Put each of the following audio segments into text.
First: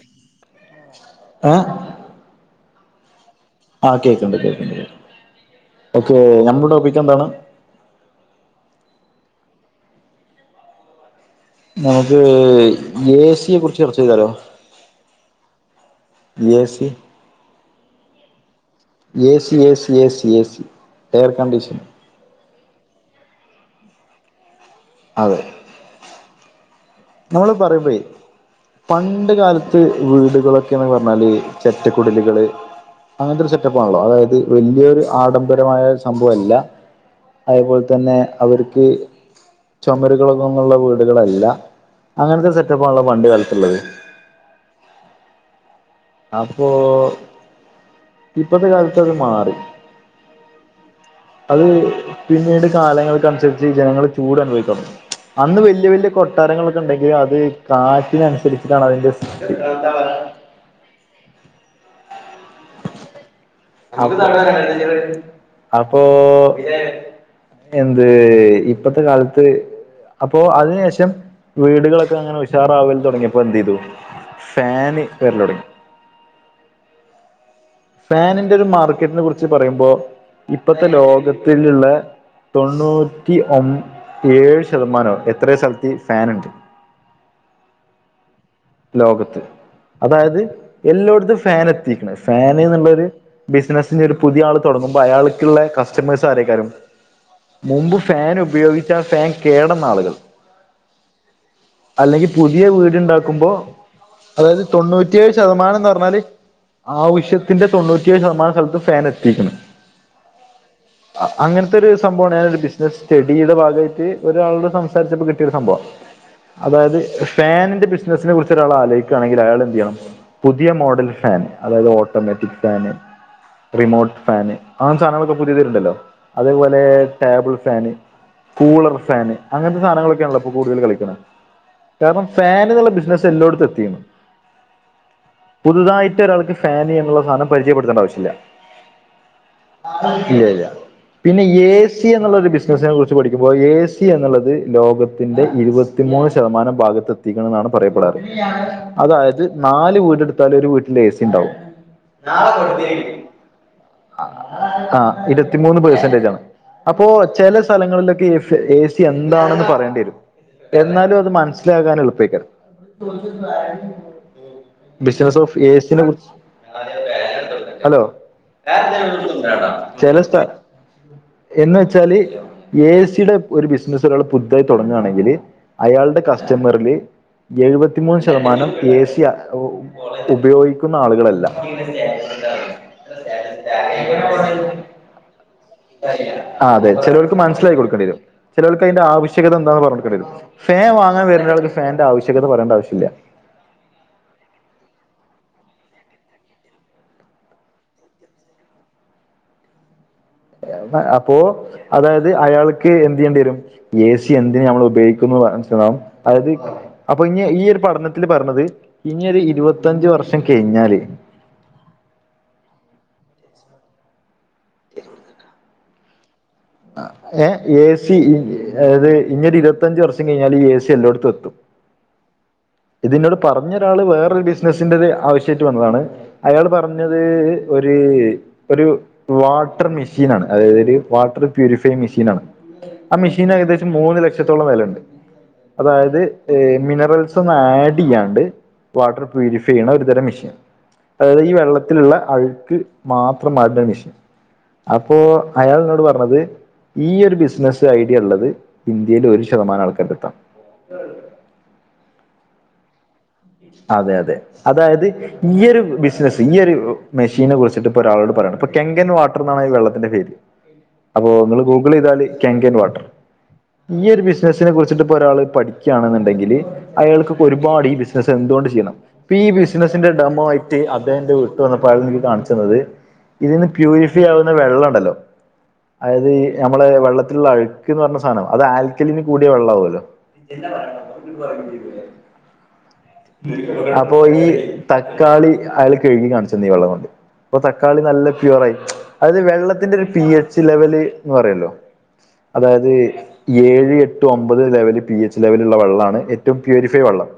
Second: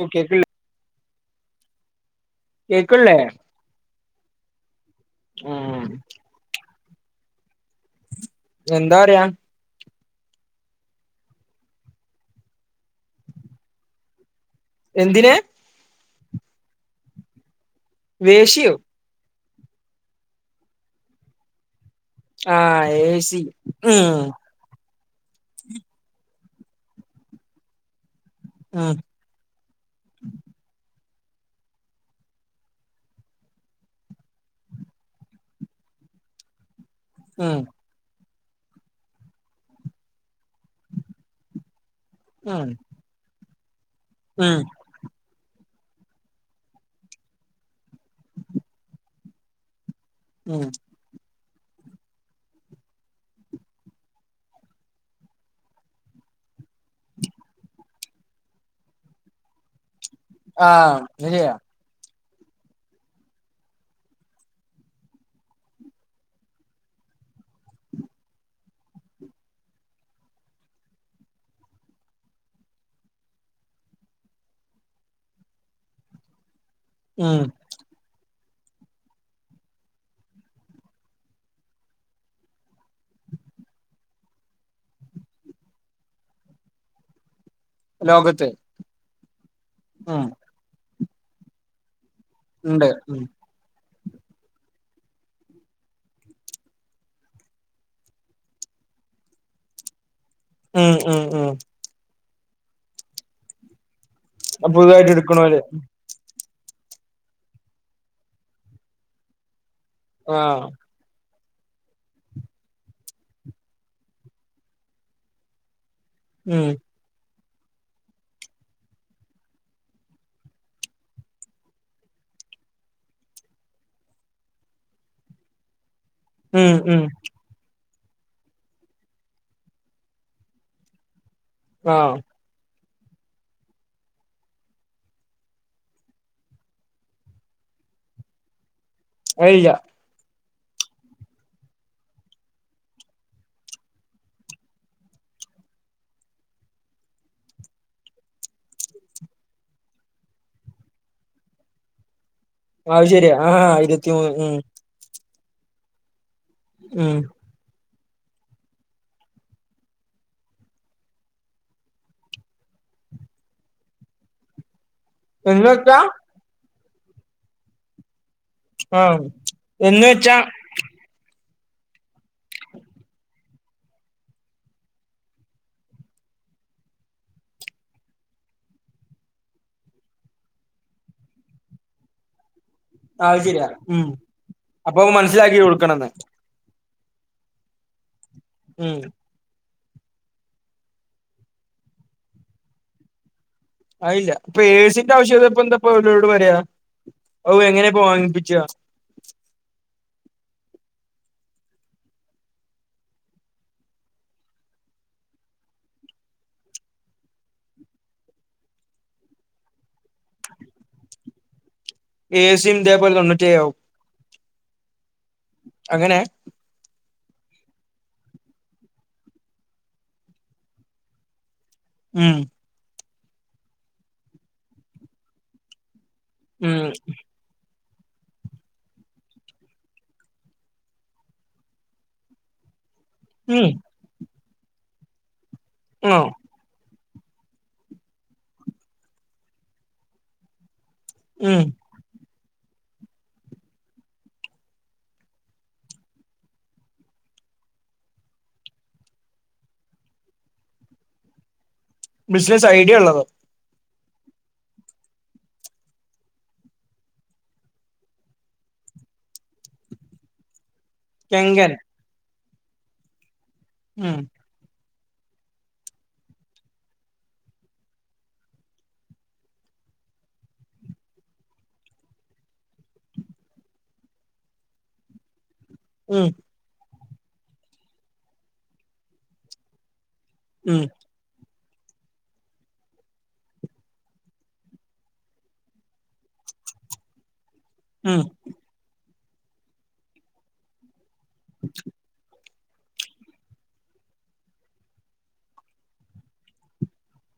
ഓ കേക്ക ആഹ് കേക്കനില്ലേ ആ കേക്കുണ്ട് കേക്കണ്ട് കേ ഉം ഓക്കേ ഞമ്മുടെ ടോപ്പിക്ക് എന്താണ്? എന്താ പർയാ നമുക്ക് എ സിയെ കുറിച്ച് ചർച്ച ചെയ്താലോ? എന്തിനെ? എ സി യെ വേശിയോ A C A C A C A C air condition. ആഹ് എ സി ഉം അതെ നമ്മള് പറയ്മ്പഴേ പ ഉം ണ്ട് കാലത്ത് വീടുകളൊക്കെന്ന് പർഞ്ഞാല് ചെറ്റക്കുടിലുകള് അങ്ങൻത്തൊര് സെറ്റപ്പാണല്ലോ അതായത് വലിയൊരു ആഡംബരമായ സംഭവല്ല. ഉം അതുപോലെ തന്നെ അവർക്ക് ചുമരുകളൊ ഇതൊന്നുള്ള വീടുകളല്ല. അങ്ങൻത്തൊര് ഉം സെറ്റപ്പാണല്ലോ പണ്ട് കാലത്ത് ള്ളത്. ഉം അപ്പോ ഇപ്പത്തെ കാലത്ത് അത് മാറി. ഉം അത് പിന്നീട് കാലങ്ങൾക്കൻസരിച്ച് ജനങ്ങള് ചൂട് അനുഭവിക്കാൻ തൊടങ്ങി. അന്ന് വല്യ വല്യ കൊട്ടാരങ്ങളൊക്കെ ഉണ്ടെങ്കിൽ അത് കാറ്റിനനുസരിച്ചിട്ടാണ് അതിൻ്റെ ആഹ് അഹ്ശരിയാ. അപ്പൊ [unintelligible] എന്ത് ഇപ്പത്തെ കാലത്ത് അപ്പൊ അതിന് ശേഷം വീടുകളൊക്കെ അങ്ങനെ ഉഷാറാവൽ തുടങ്ങിയപ്പോ എന്ത് ചെയ്തു ഫാന് വെരലൊടങ്ങി. ഉം ഫാനിന്റെ ഒരു മാർക്കറ്റിനെ കുറിച്ച് പറയുമ്പോ ഇപ്പത്തെ ലോകത്തില്ള്ളെ തൊണ്ണൂറ്റി ഒമ് ഏഴ് ശതമാനോ എത്രയൊ സ്ഥലത്ത് ഈ ഫാന്ണ്ട്. ലോകത്ത് ലോകത്ത്, ഉം അതായത് എല്ലോട്ത്തും ഫാൻ എത്തീക്ക്ണ്. ഫാന് ഉണ്ട് ന്നുള്ളൊര് ഉം ബിസിനസ്സ് ഇഞ്ഞ് ഒരു പുതിയ ആൾ തുടങ്ങുമ്പോ അയാൾക്ക്ള്ളെ കസ്റ്റമേഴ്സും ആരേക്കാരം മുമ്പ് ഫാൻ ഉപയോഗിച്ച ആ ഫാൻ കേടന്നാളുകൾ ഉം ഉം ഉം അല്ലെങ്കി പുതിയ വീട്ണ്ടാക്കുമ്പോ അതായത് പുതുതായിട്ട് തൊണ്ണൂറ്റിയേഴ് എടുക്കണോര് ശതമാനംന്ന് പർഞ്ഞാല് ആവശ്യത്തിന്റെ തൊണ്ണൂറ്റിയേഴ് ശതമാന സ്ഥലത്തും ഫാൻ എത്തീക്ണ്. ആഹ്. അ അങ്ങനത്തെ ഒരു സംഭവാണ് ഞാനൊരു ബിസിനസ്സ് സ്റ്റഡിയുടെ ഭാഗായിട്ട് ഒരാളോട് സംസാരിച്ചപ്പോ കിട്ടിയൊരു സംഭവാ. ഉം അതായത് ഫാനിന്റെ ബിസിനസ്സിനെ കുറിച്ച് ഒരാൾ ആലോയിക്കാണെങ്കിൽ അയാൾ എന്തെയ്യണം. പുതിയ മോഡൽ ഫാന് അതായത് ഓട്ടോമാറ്റിക് ഫാന് റിമോട്ട് ഫാന് അങ്ങൻത്ത സാധനങ്ങളൊക്കെ പുത്യേത് വര്ണ്ടല്ലോ. ഉം അതേപോലെ ഉം ടേബിൾ ഫാന് കൂളർ ഫാന് അങ്ങനത്തെ സാനങ്ങളൊക്കേണല്ലോ ഇപ്പൊ കൂടുതൽ കളിക്ക്ണെ. ആഹ് കാരണം ഫാന് ന്ന്ളള ബിസ് നസ് എല്ലോട്ത്തു എത്തീണ്. പുതുതായിട്ട് ഒരാൾക്ക് ഫാന് എന്നുള്ള സാനം പരിചയപ്പെടുത്തണ്ട ആവശ്യല്ല. അയ് ഇല്ല്യ. ഇല്ല്യ ഇല്ല്യ. പിന്നെ എ സി എന്നുള്ള ഒരു ബിസിനസിനെ കുറിച്ച് പഠിക്കുമ്പോ എ സി എന്നുള്ളത് ലോകത്തിന്റെ ഇരുപ ത്തിമൂന്ന് ശതമാനം ഭാഗത്ത് എത്തിക്കണം എന്നാണ് പറയപ്പെടാറ്. അതായത് നാല് വീടെടുത്താല് ഒരു വീട്ടില് എ സി ഉണ്ടാവും [inaudible] അത് ശരിയാ. ആഹ് [unintelligible] ഉം ആ ഇരുപത്തിമൂന്ന് പേർസെന്റേജ് ആണ് അപ്പോ ഉം ചെല സ്ഥലങ്ങളിലൊക്കെ എ സി എന്താണെന്ന് പറയേണ്ടി വരും എന്നാലും അത് മനസ്സിലാകാൻ എളുപ്പയ്ക്കും ബിസിനസ് ഓഫ് എന്ന് എ സി വെച്ചാ നെ കുറിച്ച് ഹലോ ആഹ് എന്ന് ചെല വെച്ചാ സ്ഥല എന്ന് വെച്ചാല് എ സി യുടെ ഒരു ബിസിനസ്സ് ഒരാൾ പുതുതായി തുടങ്ങുകയാണെങ്കില് അയാളുടെ കസ്റ്റമറില് എഴുപത്തിമൂന്ന് ശതമാനം ഏ സി ഉപയോഗിക്കുന്ന ആളുകളല്ല [inaudible] അത് ശരിയാ ഉം അപ്പൊ മനസ്സിലാക്കി കൊടുക്കണംന്ന് ആഹ് അതെ ചിലവർക്ക് മനസ്സിലാക്കി കൊടുക്കേണ്ടി വരും, ചിലവർക്ക് ഉം അതിന്റെ ആവശ്യം ശ്യകത എന്താന്ന് പറഞ്ഞ് കൊട്ക്കണ്ടി വരും. ഫാൻ വാങ്ങാൻ വരുന്ന ഒരാൾക്ക് ഫാനിൻ്റെ ആവശ്യകത പറേണ്ട ആവശ്യല്ല അയില്ല. ഇപ്പ എ സി ന്റെ ആവശ്യകത ഇപ്പ എന്താപ്പ അവരോട് പറയാ? അവരെ എങ്ങനെപ്പോ വാങ്ങിപ്പിക്കുക അപ്പോ അതായത് അയാൾക്ക് എന്ത് ചെയ്യേണ്ടി വരും എ സി എന്തിന് നമ്മൾ ഉപയോഗിക്കുന്നു [unintelligible] അതായത് അപ്പൊ ഇനി ഈ ഒരു പഠനത്തില് പറഞ്ഞത് ഇനിയൊരു ഇരുപത്തഞ്ച് വർഷം കഴിഞ്ഞാല് ഏ സി യും ഇതെ പോലെ തൊന്നൂറ്റിയേഴാവും [unintelligible] അങ്ങനെ ങേ എ സി അതായത് ഇനിയൊരു ഇരുപത്തഞ്ച് വർഷം കഴിഞ്ഞാല് ഈ എ സി എല്ലോടത്തും എത്തും ത്തും ഉം ഇത് എന്നോട് പറഞ്ഞൊരാള് വേറൊരു ബിസ്നസിന്റെ ഒരു ആവശ്യായിട്ടു വന്നതാണ്, അയാൾ ഉം പറഞ്ഞത് ഒരു ഒരു വാട്ടർ മെഷീനാണ്, അതായത് ഒരു വാട്ടർ പ്യൂരിഫൈയിംഗ് മെഷീനാണ് ആ മെഷീന് ഉം ഏകദേശം മൂന്ന് ലക്ഷത്തോളം വിലയുണ്ട്. ആ അതായത് മിനറൽസ് ഒന്നും ആഡ് ചെയ്യാണ്ട് വാട്ടർ പ്യൂരിഫൈ ചെയ്യണ ഒരു തരം മെഷീൻ. അതായത് ഈ ഉം വെള്ള ത്തിലുള്ള അഴുക്ക് മാത്രം മാറ്റണ മെഷീൻ. അപ്പോ അയാൾ എന്നോട് പറഞ്ഞത് ഈ ഒരു ബിസിനസ് ഐഡിയ ഉള്ളത് ഇന്ത്യയിൽ ഒരു ശതമാനം ആൾക്കാരുടെ അടുത്താണ്. [unintelligible] ബിസിനസ് ഐഡിയ ഉള്ളതോ? അതെ അതെ അതായത് ഈ ഒരു ബിസിനസ്സ്, ഈ ഒരു മെഷീനെ കുറിച്ചിട്ട് ഇപ്പ ഒരാളോട് പറയണ്, ഇപ്പൊ കെങ്കൻ വാട്ടർ എന്നാണ് ഈ വെള്ളത്തിന്റെ പേര് അപ്പോ ഇങ്ങള് കെങ്കൻ ഗൂഗിള് ചെയ്താല് കെങ്കൻ വാട്ടർ. ഈ ഉം ഒരു ബിസി- നസ്സിനെ കുറിച്ചിട്ട് ഇപ്പൊ ഒരാള് പഠിക്കുകയാണെന്നുണ്ടെങ്കില് അയാൾക്ക് ഇപ്പൊ ഒരുപാട് ഈ ബിസി നസ്സ് എന്തുകൊണ്ട് ചെയ്യണം? ഇപ്പൊ ഈ ബിസിനസ്സിന്റെ ഡമോ ആയിട്ട് അദ്ദേഹം എന്റെ വീട്ടിൽ വന്നപ്പോ അയാൾ എനിക്ക് കാണിച്ച് തന്നത് ഇതീന്ന് പ്യൂരിഫൈ ആവുന്ന വെള്ളം ണ്ടല്ലോ ഉം അതായത് ഈ നമ്മളെ വെള്ളത്തിലുള്ള അഴുക്ക് എന്ന് പറയണ സാധനം, അത് ആൽക്കലി കൂടിയ വെള്ളമാവുമല്ലോ ഉം [inaudible] അപ്പൊ ഈ തക്കാളി അയാള് കഴുകി കാണിച്ചു തന്ന് ഈ വെള്ളം കൊണ്ട് അപ്പൊ തക്കാളി ഉം നല്ല പ്യുവർ ആയി. അതായത് വെള്ളത്തിന്റെ ഒരു പി എച്ച് ലെവല് ന്ന് പറയല്ലോ അതായത് ഏഴ് എട്ട് ഒമ്പത് ലെവല് പി എച്ച് ലെവലുള്ള വെള്ളമാണ് ഏറ്റവും പ്യൂരിഫൈ വെള്ളം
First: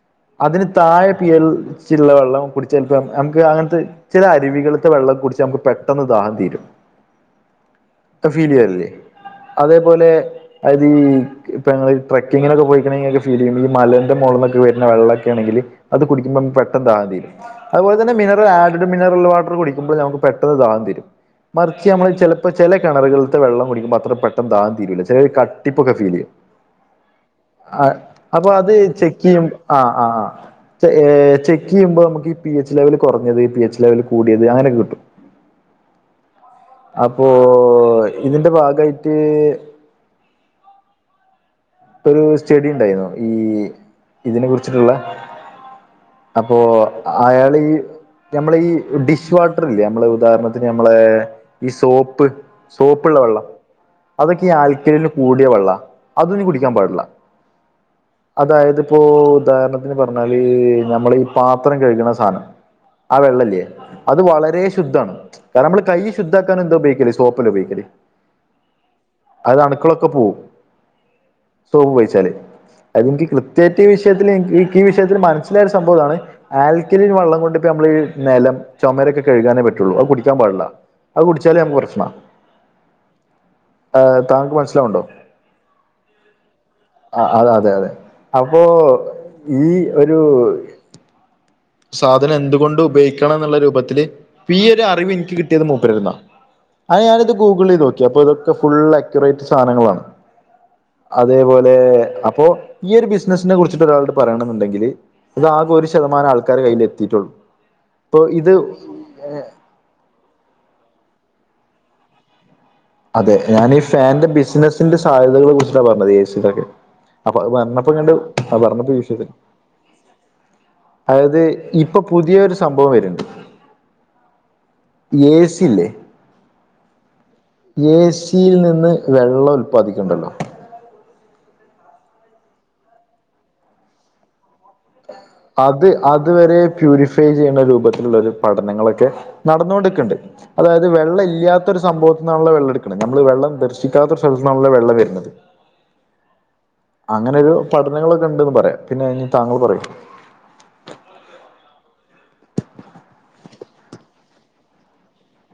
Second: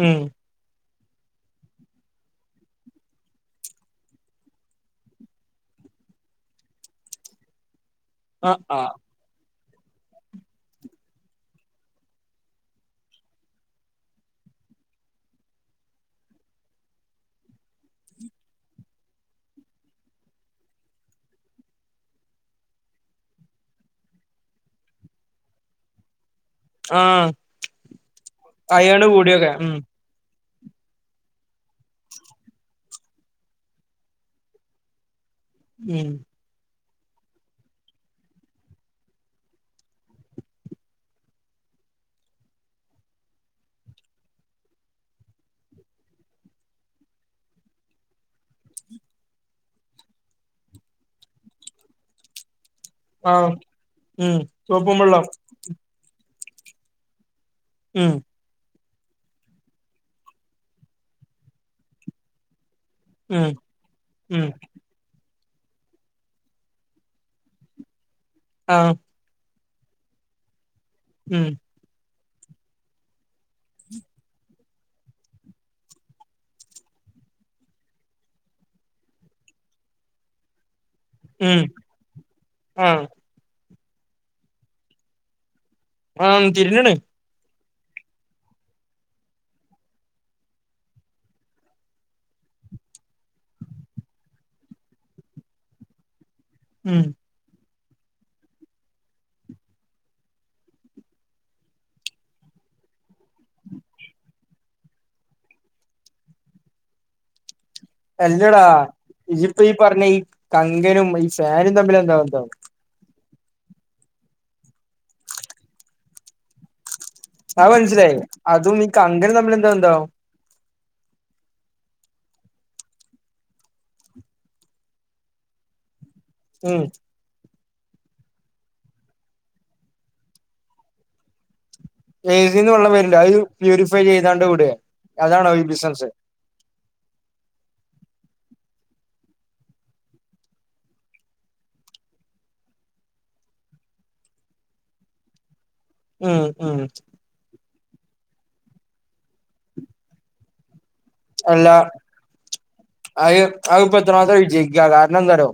ഉം അതിന് താഴെ പിയൽ ചെള്ള വെള്ളം കുടിച്ചല്പ്പ നമുക്ക് അങ്ങനത്തെ ചില അരുവികളത്തെ വെള്ളം കുടിച്ച നമുക്ക് പെട്ടെന്ന് താഹം തീരും ഫീല് ആ ആ ചെയ്യാറില്ലേ അതേപോലെ അയ്തി ഇ ട്രക്ക്കിം നോക്കെപോയിക്കണെെങ്കി ഇങ്ങക്ക് ഫീൽ ചെയ്യുംഈ മലന്റെ മുകൾന്നൊക്കെ വര് നേ- ന്ന വെ ള്ളെ െക്കണെങ്കിൽ അത് കുടിക്ക്പോ പെട്ടന് താഹം തീരും അതുപോലെ തന്നെ മിനറൽ ആഡ് മിനറൽ വാട്ടർ കുടിക്കുമ്പോ നമു പെട്ടന്ന് താഹം തീരും മറിച്ച് നമ്മള് ചിലപ്പോ ചില കിണറുകളില വെള്ളം കുടിക്കുമ്പോ അത്ര പെട്ടന് ധാഹം തീരു ല ചില കട്ടിപ്പക്കെ ഫീൽ ചെയ്യും ആ ആ അപ്പൊ അത് അയേണ് ചെക്ക് ചെയ്യും കൂടിയൊക്കെ ഉം ആ ആ ചെക്ക് ചെയ്യുമ്പോ നമുക്ക്ഈ പി എച്ച് ലെവൽ കുറഞ്ഞത് പി എച്ച് ലെവൽ കൂടിയത് അങ്ങനൊക്കെ കിട്ടും ഉം ഇം അപ്പോൊ ഇതിന്റെ ഭാഗയിട്ട് ഇപ്പ ഒരു സ്റ്റഡി ണ്ടായിരുന്നു ഈ ഇതിനെ കുറിച്ചിട്ടുള്ള അപ്പോ അയാൾ ഈ നമ്മള ഈ ഡിഷ് വാട്ടർ ഇല്ലേ നമ്മളെ ഉദാഹരണത്തിന് ഞമ്മളെ ഈ സോപ്പ് സോപ്പള്ള ആ വെള്ളം ഉം അതൊക്കെ ഈ സോപ്പും ആൽക്കരിന് വെള്ളം കൂടിയ വെള്ളാ- അത് നീ കുടിക്കാൻ പാടില്ല ഉം അതായത്പ്പോ ഉദാഹരണത്തിന് പറഞ്ഞാൽ നമ്മള ഈ പാത്രം കഴുകുന്ന സാധനം ആ ഉം വെള്ളല്ലേ അത് ഉം വളരെ ശുദ്ധമാണ് കാരണം നമ്മള് കൈ ശുദ്ധാക്കാൻ എന്താ ഉപയോഗേ സോപ്പലെ ഉപോഗിക്കല് ആഹ് അത്അണുക്കളൊക്കെ പോവും ഉം സോപ്പ് വഴിച്ചാല് അതെനിക്ക് കൃത്യമായിട്ടഈ വിഷയത്തിൽ ഈ വിഷയത്തിൽ മനസ്സിലായ സംഭവം ഇതാണ് ആൽക്കലിൻ വള്ളം കൊണ്ടിപ്പ നമ്മൾഈ നിലം ചുമരൊക്കെ കഴുകാനേ പറ്റുള്ളൂ അത് കുടിക്കാൻ പാടില്ല അത് കുടിച്ചാല ഉം ഞമക്ക് പ്രശ്നമാണ് ആ താങ്കക്ക് മനസ്സിലാവണ്ടോ ആഹ് തിരിഞ്ഞ് ക്കണ് ആ അത അതെ അതെ അപ്പോ ഈ ഒരു സാധനം എന്തുകൊണ്ട് ഉപയോഗിക്കണം എന്നുള്ള രൂപത്തില് പ്പീയൊരു ഒരു അറിവ് എനിക്ക് കിട്ടിയത് മൂപ്പരുന്നാ ആ ഉം ഞാനിത് ഗൂഗിൾ ചെയ് നോക്കി അപ്പൊ ഇതൊക്കെ ഫുൾ അക്യുററ്റ് സാധനങ്ങളാണ് അതേപോലെ അപ്പൊ ഈ ഒരു ബിസിനസിനെ കുറിച്ചിട്ട് ഒരാളട് പറയണെന്നുണ്ടെങ്കില് ഇതാകെ ഒരു ശതമാനം ആൾക്കാരാകയ്യിൽ എത്തിയിട്ടുള്ളൂ ഇപ്പൊ ഇത് എല്ലേടാ ഇതിപ്പോ ഈ പറഞ്ഞ ഈ കങ്കനും ഈ ഫാനും തമ്മിൽ എന്താ ബന്ധം അതെ ഞാൻ ഈ ഫാൻന്റെ ബിസിനസ്സിന്റെ സാധ്യതകെ കുറിച്ചട്ടാണ് പറഞ്ഞത് എ സയിലൊക്കെ അപ്പൊ അത് വരണപ്പ കണ്ട് മനസ്സിലായി അതും ഈ ഭരണപ്പ വിശ്സ കങ്കനും തമ്മിൽ എന്താ ബന്ധാവും അതായത് ഇപ്പൊ പുതിയ ഒരു സംഭവം വരുണ്ട് യേ സിലെ ഉം എ സിയിൽ നിന്ന് വെള്ളം ഉൽപാദിക്കണ്ടല്ലോ ഏ സിന്ന് വെള്ളം വരില്ല അത് പ്യൂരിഫൈ ചെയ്താണ്ട് വിടേ അത് അതുവരെ പ്യൂരിഫൈ ചെയ്യുന്ന രൂപത്തിലുള്ള ഒരു പഠനങ്ങളൊക്കെ നടനോണ്ട് ക്ക് അതായത് വെള്ളം ഇല്ലാത്തരു സംഭവത്തി നിന്നാണോ വെള്ളം എടുക്കണ നമ്മള് വെള്ളം ദർശിക്കാത്തൊ ഒരു സ്ഥലത്ത നിന്നാണല്ലോ വെള്ള വരുന്നത് ഉം ഉം അങ്ങനെൊരു പഠനങ്ങളൊക്കെ ഉണ്ടന്ന് പറയാം പിന്നെ താങ്കൾ പറയും അല്ല അഹ് അഹ്പ്പ എത്രമാത്രം വിജയിക്ക കാരണം എന്താറ്യോ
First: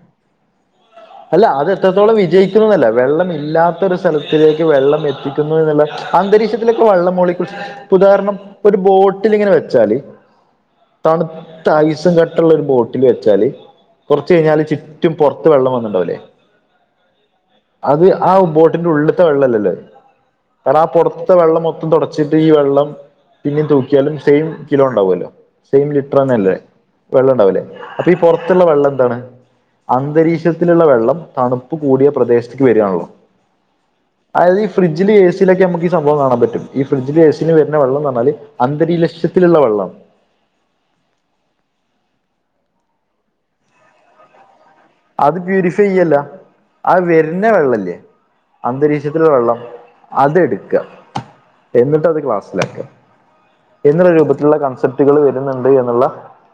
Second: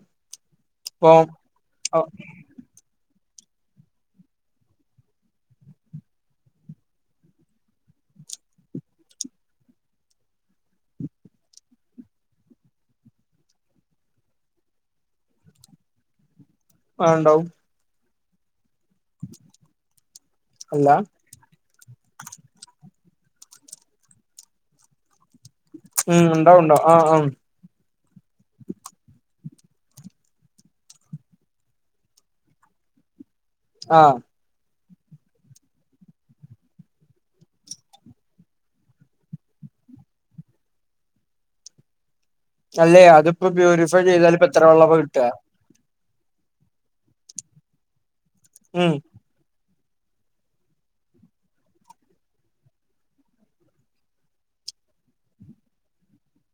അല്ല അത് എത്രത്തോളം വിജയി ക്കുന്നല്ല വെള്ളം ഇല്ലാത്ത ഒരു സ്ഥലത്തിലേക്ക് വെള്ളം എത്തിക്കുന്നു എന്നുള്ള അന്തരീക്ഷത്തിലൊക്കെ വെള്ളം മോളീ ഉദാഹരണം ഒരു ബോട്ടിലിങ്ങനെ വെച്ചാല് തണുത്ത ഐസും കട്ടുള്ള ഒരു ബോട്ടിൽ വെച്ചാല് കുറച്ച് കഴിഞ്ഞാല് ചുറ്റും പൊർത്ത് വെള്ളം വന്നല്ലോലേ ആഹ് ണ്ടാവും അത് ആഹ് ബോട്ടിന്റെ ഉള്ളിത്തെ വെള്ളല്ലല്ലേ കര്ന അല്ല ആഹ് പൊറ ത്തെ വെള്ളം മൊത്തം തുടച്ചിട്ട് ഈ വെള്ളം പിന്നും തൂക്കിയാലും സെയിം കിലോ ണ്ടാവോല്ലോ സെയിം ഉം ലിറ്റർന്നല്ലേ ഉണ്ടാവും ഉണ്ടാവും ആഹ് ആഹ് വെള്ളംണ്ടാവല്ലേ അപ്പൊ ഈ പൊർത്തുള്ള വെള്ളം എന്താണ് അന്തരീക്ഷ ത്തില്ള്ള വെള്ളം തണുപ്പ് കൂടിയ പ്രദേശത്ക്ക് വരാണല്ലോ ആഹ് അയത് ഈ ഫിഡ്ജില് എ സി യിലൊക്കെ നമക്ക്ഈ സംഭം കാണാൻ പറ്റു ഈ ഫ്രിഡ്ജില് എ സി ല് വെര്ണ വെള്ളംന്നർഞാല് അന്തരീലക്ഷ്യത്തിലുള്ള വെള്ളം തല്ലെ അതിപ്പോ പ്യൂരിഫൈ ചെയ്താലും ഇപ്പ എത്ര വെള്ളപ അത് പ്യൂരിഫൈ ചെയ്യല്ല ആഹ് വരുന്ന വെള്ളല്ലേ ഉം അന്തരീക്ഷ ത്തിലെ വെള്ളം അതെട്ക്ക എന്നിട്ട് അത് ക്ലാസ്സിലാക്കാ എന്നുള്ള രൂപത്തിലുള്ള കൺസെപ്റ്റുകൾ വരുന്നുണ്ട് എന്നുള്ള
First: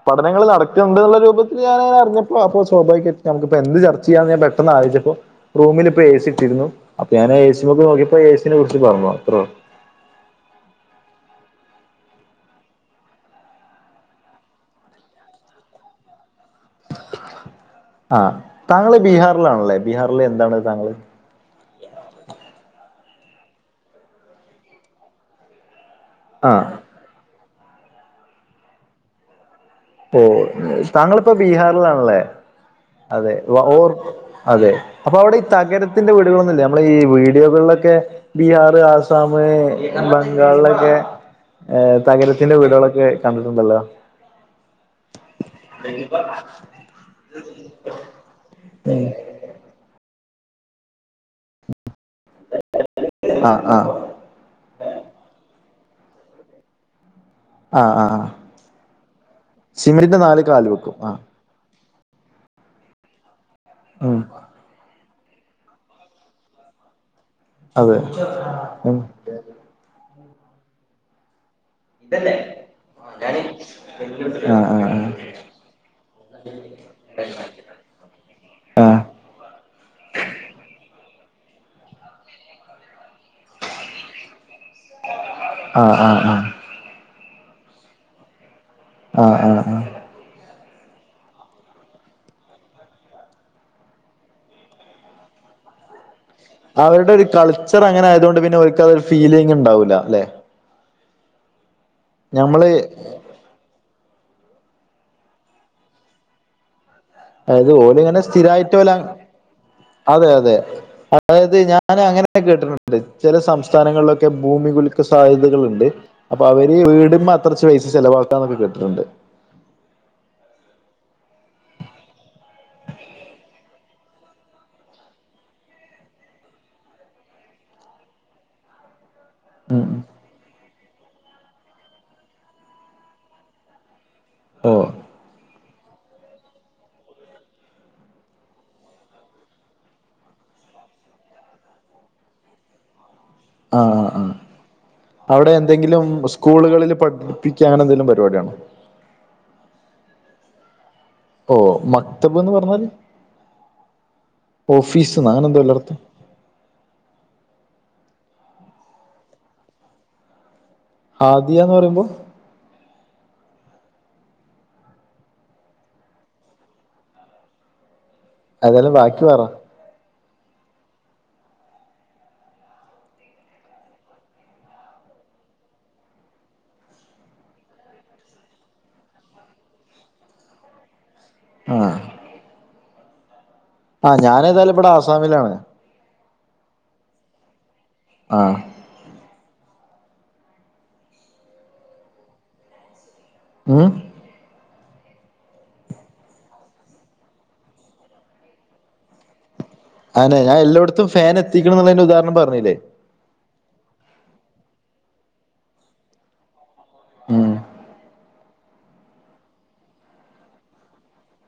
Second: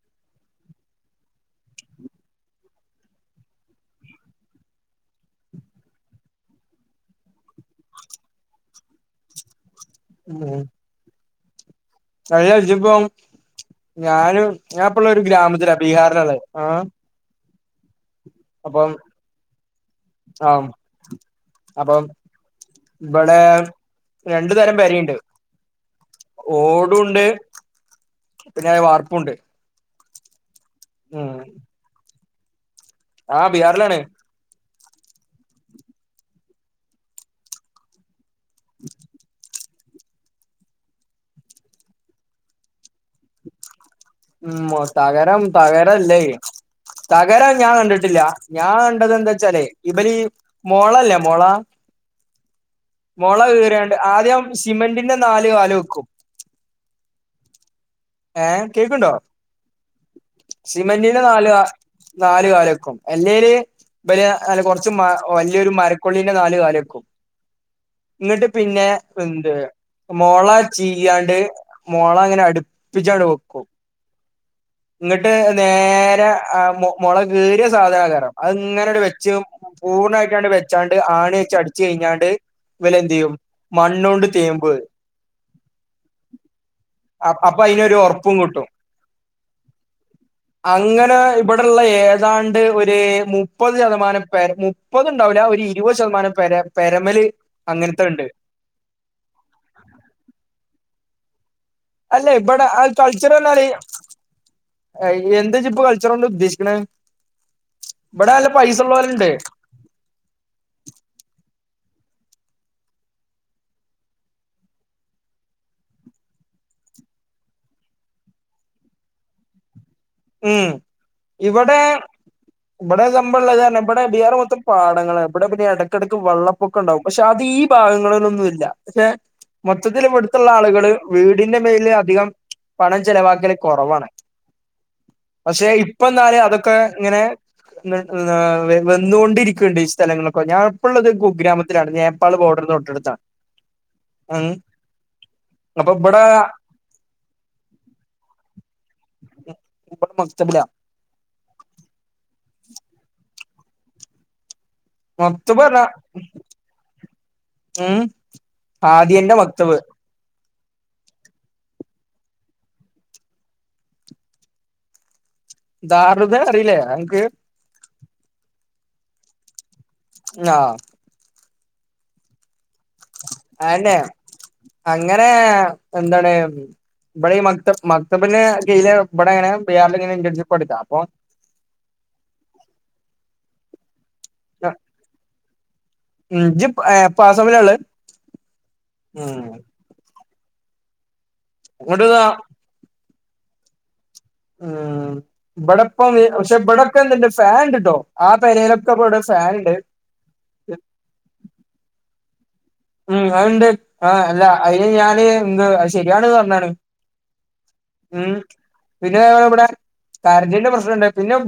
പഠനങ്ങൾ നടക്കുന്നുണ്ടുള്ള രൂപത്തിൽ ഞാന അറിഞ്ഞപ്പോ അപ്പോ സ്വാഭാവികായിട്ട് നമുക്കി എന്ത് ചർ ചെയ്യന്നെ യൻ പെട്ടെന്ന് ആലോയ്ചപ്പോ റൂമിലിപ്പോ എ സി ട്ടിയിരുന്നു അപ്പ ഞന് ആ എ സി മക് നോക്കിയപ്പോ എ സിനെ കുറിച്ച് പറഞ്ഞോ അത്രോ ഉം കഴിഞഴിച്ചപ്പോം ഞാനും ഞാപ്പള്ള ഒരു ഗ്രാമത്തില ബീഹാറിലാള്ളെ ആഹ് ആഹ് അപ്പം താങ്കള് ബീഹാറിലാണല്ലേ ബീഹാറില് എന്താണ് ആഹ് താങ്കള് അപ്പം ഇവിടെ രണ്ടു തരം പെരേണ്ട് ആ ഓടുണ്ട് പിന്നെ വാർപ്പുണ്ട് ഓഹ് താങ്കളിപ്പോ ഉം ബീഹാറിലാണല്ലേ അതെ ആ ഓർ ബീഹാറിലാണ് അതെ അപ്പൊ അവിടെ ഈ തകരത്തിന്റെ വീടുകളൊന്നുംല്ല നമ്മള ഈ വീഡിയോകളിലൊക്കെ ബീഹാർ ആസാം ബംഗാളിലൊക്കെ എഹ് തകരത്തിന്റെ വീടുകളൊക്കെ കണ്ടിട്ടുണ്ടല്ലോ ഉം മൊ തകരം തകരല്ലേ തകരം ഞാൻ കണ്ടിട്ടില്ല ഞാൻ കണ്ടത് എന്താ ചാല് ഇവലീ മോളല്ലേ മൊള മൊള ആ ആ കീറ്യാണ്ട് ആദ്യം സിമെന്റിന്റെ നാല് കാല് വെക്കും ആഹ് ആഹ് ആഹ് ഏഹ് കേക്ണ്ടോ നാല് കാല് വെക്കും ആ സിമെന്റിന്റെ നാല് നാലുകാലക്കും എല്ലേല് ഉം ബെല് അല കൊർ ച്ചുമ്മാ വല്ല്യോരു മരക്കൊള്ളിന്റെ നാല് കാലക്കും അതെ ഇങ്ങിട്ട് പിന്നെ ഉം എന്ത് മോള ചിയ്യാണ്ട് മോള ങ്ങനെ അടു ആഹ് ആഹ് ആഹ് ട്ട് നേരെ ആഹ് മു മുള കീറിയ സാധനക്കാരം അത്ങ്ങനെ ങ്ങട്ട് വെച്ച് പൂർണ്ണായിട്ടാണ്ട് വെച്ചാണ്ട് ആണി വെച്ചടിച്ചു കഴിഞ്ഞാണ്ട് ഇവല് എന്തയ്യും മണ്ണൊണ്ട് തേമ്പ് ആഹ് ആഹ് ആഹ് അപ്പൊ അയിനൊരു ഉറപ്പും കിട്ടും ആഹ് ആഹ് ആഹ് അങ്ങനെ ഇവിടെഉള്ള ഏതാണ്ട് ഒരു മുപ്പത് ശതമാനം പെ മുപ്പതുണ്ടാവില്ല ഒരു ഇരുപത് ശതമാനം പെര അവരുടെ പെരമല് ഒരു കൾച്ചർ അങ്ങനെ അങ്ങനത്തെണ്ട് ആയതുകൊണ്ട് പിന്നെ ഓൽക്ക് അതൊരു ഫീലിംഗ് ഉണ്ടാവൂല്ല അല്ലെ അല്ല ഇവിടെ ഞമ്മള് ആ കൾച്ചർ പറഞ്ഞാല് എന്താജ്ജ്പ്പ കൾച്ചറോണ്ട് ഉദ്ദേശിക്കണ് അത് ഓല് ഇങ്ങനെ സ്ഥിരായിട്ട് അതെ അതെ അതായത് ഞാൻ അങ്ങനെ കേട്ടിട്ടുണ്ട് ചില സംസ്ഥാനങ്ങളിലൊക്കെ ഭൂമി കുലുക്ക സാധ്യതകളുണ്ട് അപ്പൊ അവര് വീടുമ്മത്രച്ച പൈസ ചിലവാക്കാന്നൊക്കെ കേട്ടിട്ടുണ്ട് ഉം ഇവിടെ ഇവിടെ സംഭവന്താ ച്ചാലെ ഇവിടെ ബീയാർ മൊത്തം പാടങ്ങളാ ഇവിടെ പിന്നെ ഇടക്കിടക്ക് വെള്ളം പ്പൊക്കണ്ടാവും പക്ഷെ അത് ഈ ഭാഗങ്ങളിലൊന്നൂല്ല പക്ഷെ ഉം മൊത്തത്തില് ഇവടുത്തുള്ള ആളുകള് വീടിന്റെ മേലില് അധികം പണം ചെലവാക്കല് കുറവാണ് ഓഹ് പക്ഷെ ഇപ്പ ഇന്നാൽ അതൊക്കെ ഇങ്ങനെ ന്ന ഏഹ് വന്നുകൊണ്ടിരിക്കിണിണ്ട് ഈ സ്ഥലങ്ങളൊക്കെ ഞാൻ ഇപ്പോള്ളത് കുഗ്രാമത്തിലാണ് നേപ്പാ പ്പാള് ബോർഡർ തൊട്ടടുത്താണ് ആഹ് ആഹ് ഉം അവിടെ അപ്പൊ എന്തെങ്കിലും ഇവിടെ സ്കൂളുകളിൽ പട് പിച്ചാ അങ്ങനെന്തങ്കിലും പരിപാടിയാണോ മക്തബ് ലാ [unintelligible] ഓഹ് മക്തബ്ന്ന് പറഞ്ഞാല് ഓഫീസ്ന്ന് അങ്ങനെ എന്തൊ മക്തബ് അല്ലെ പറഞ്ഞ അർത്ഥം ഉം ഹാദിയന്റെ മക്തബ് ഹാദിയ ന്ന് പറയുമ്പോ ധാറുതേനെ അറിയില്ലേ അനക്ക് അതെല്ലാം ബാക്കി പറ ആഹ് അയന്നെ അങ്ങനെ എന്താണ് ഇവിടെ ഈ മക്തബ് മക്തബിന്റെ കീഴില് ഇവിടെങ്ങനെ ബിയാളിലിങ്ങനെ കെട്ടി പടുക്കാം ആഹ് ആഹ് ഞാനേതാലും ഇവിടെ ആസാമിലാണ് ഉം ജ്ജ് പ്പൊ ഏ ഹ് പ്പൊ ആസാമിലാ ഉള്ളത് ആഹ് ഉം [inaudible] അങ്ങോട്ട്താ ഉം [inaudible] ഇവിടപ്പം പക്ഷെ ഇവിടൊക്കെ എന്തുണ്ട് ഫാൻ ഉണ്ട്ട്ടോ ആഹ് പെരെയിലൊക്കെ പ്പ വിടെ ഒര് ഫാൻ ഉണ്ട് ആനെ ഞാൻ എല്ലായിടത്തും ഫാൻ എത്തിക്കണം എന്നുള്ളതിന്റെ ഉദാഹരണം പറഞ്ഞില്ലേ ഉം അത്ണ്ട് ആഹ് അല്ല അയിന് ഞാൻ എന്ത് അത് ശരിയാണെന്ന് പറഞ്ഞാണ് ഉം ഉം പിന്നെ അതേപോലെ ഇവിടെ കരണ്ടിന്റെ പ്രശ്നം ഉണ്ട് പിന്നെ ഇബ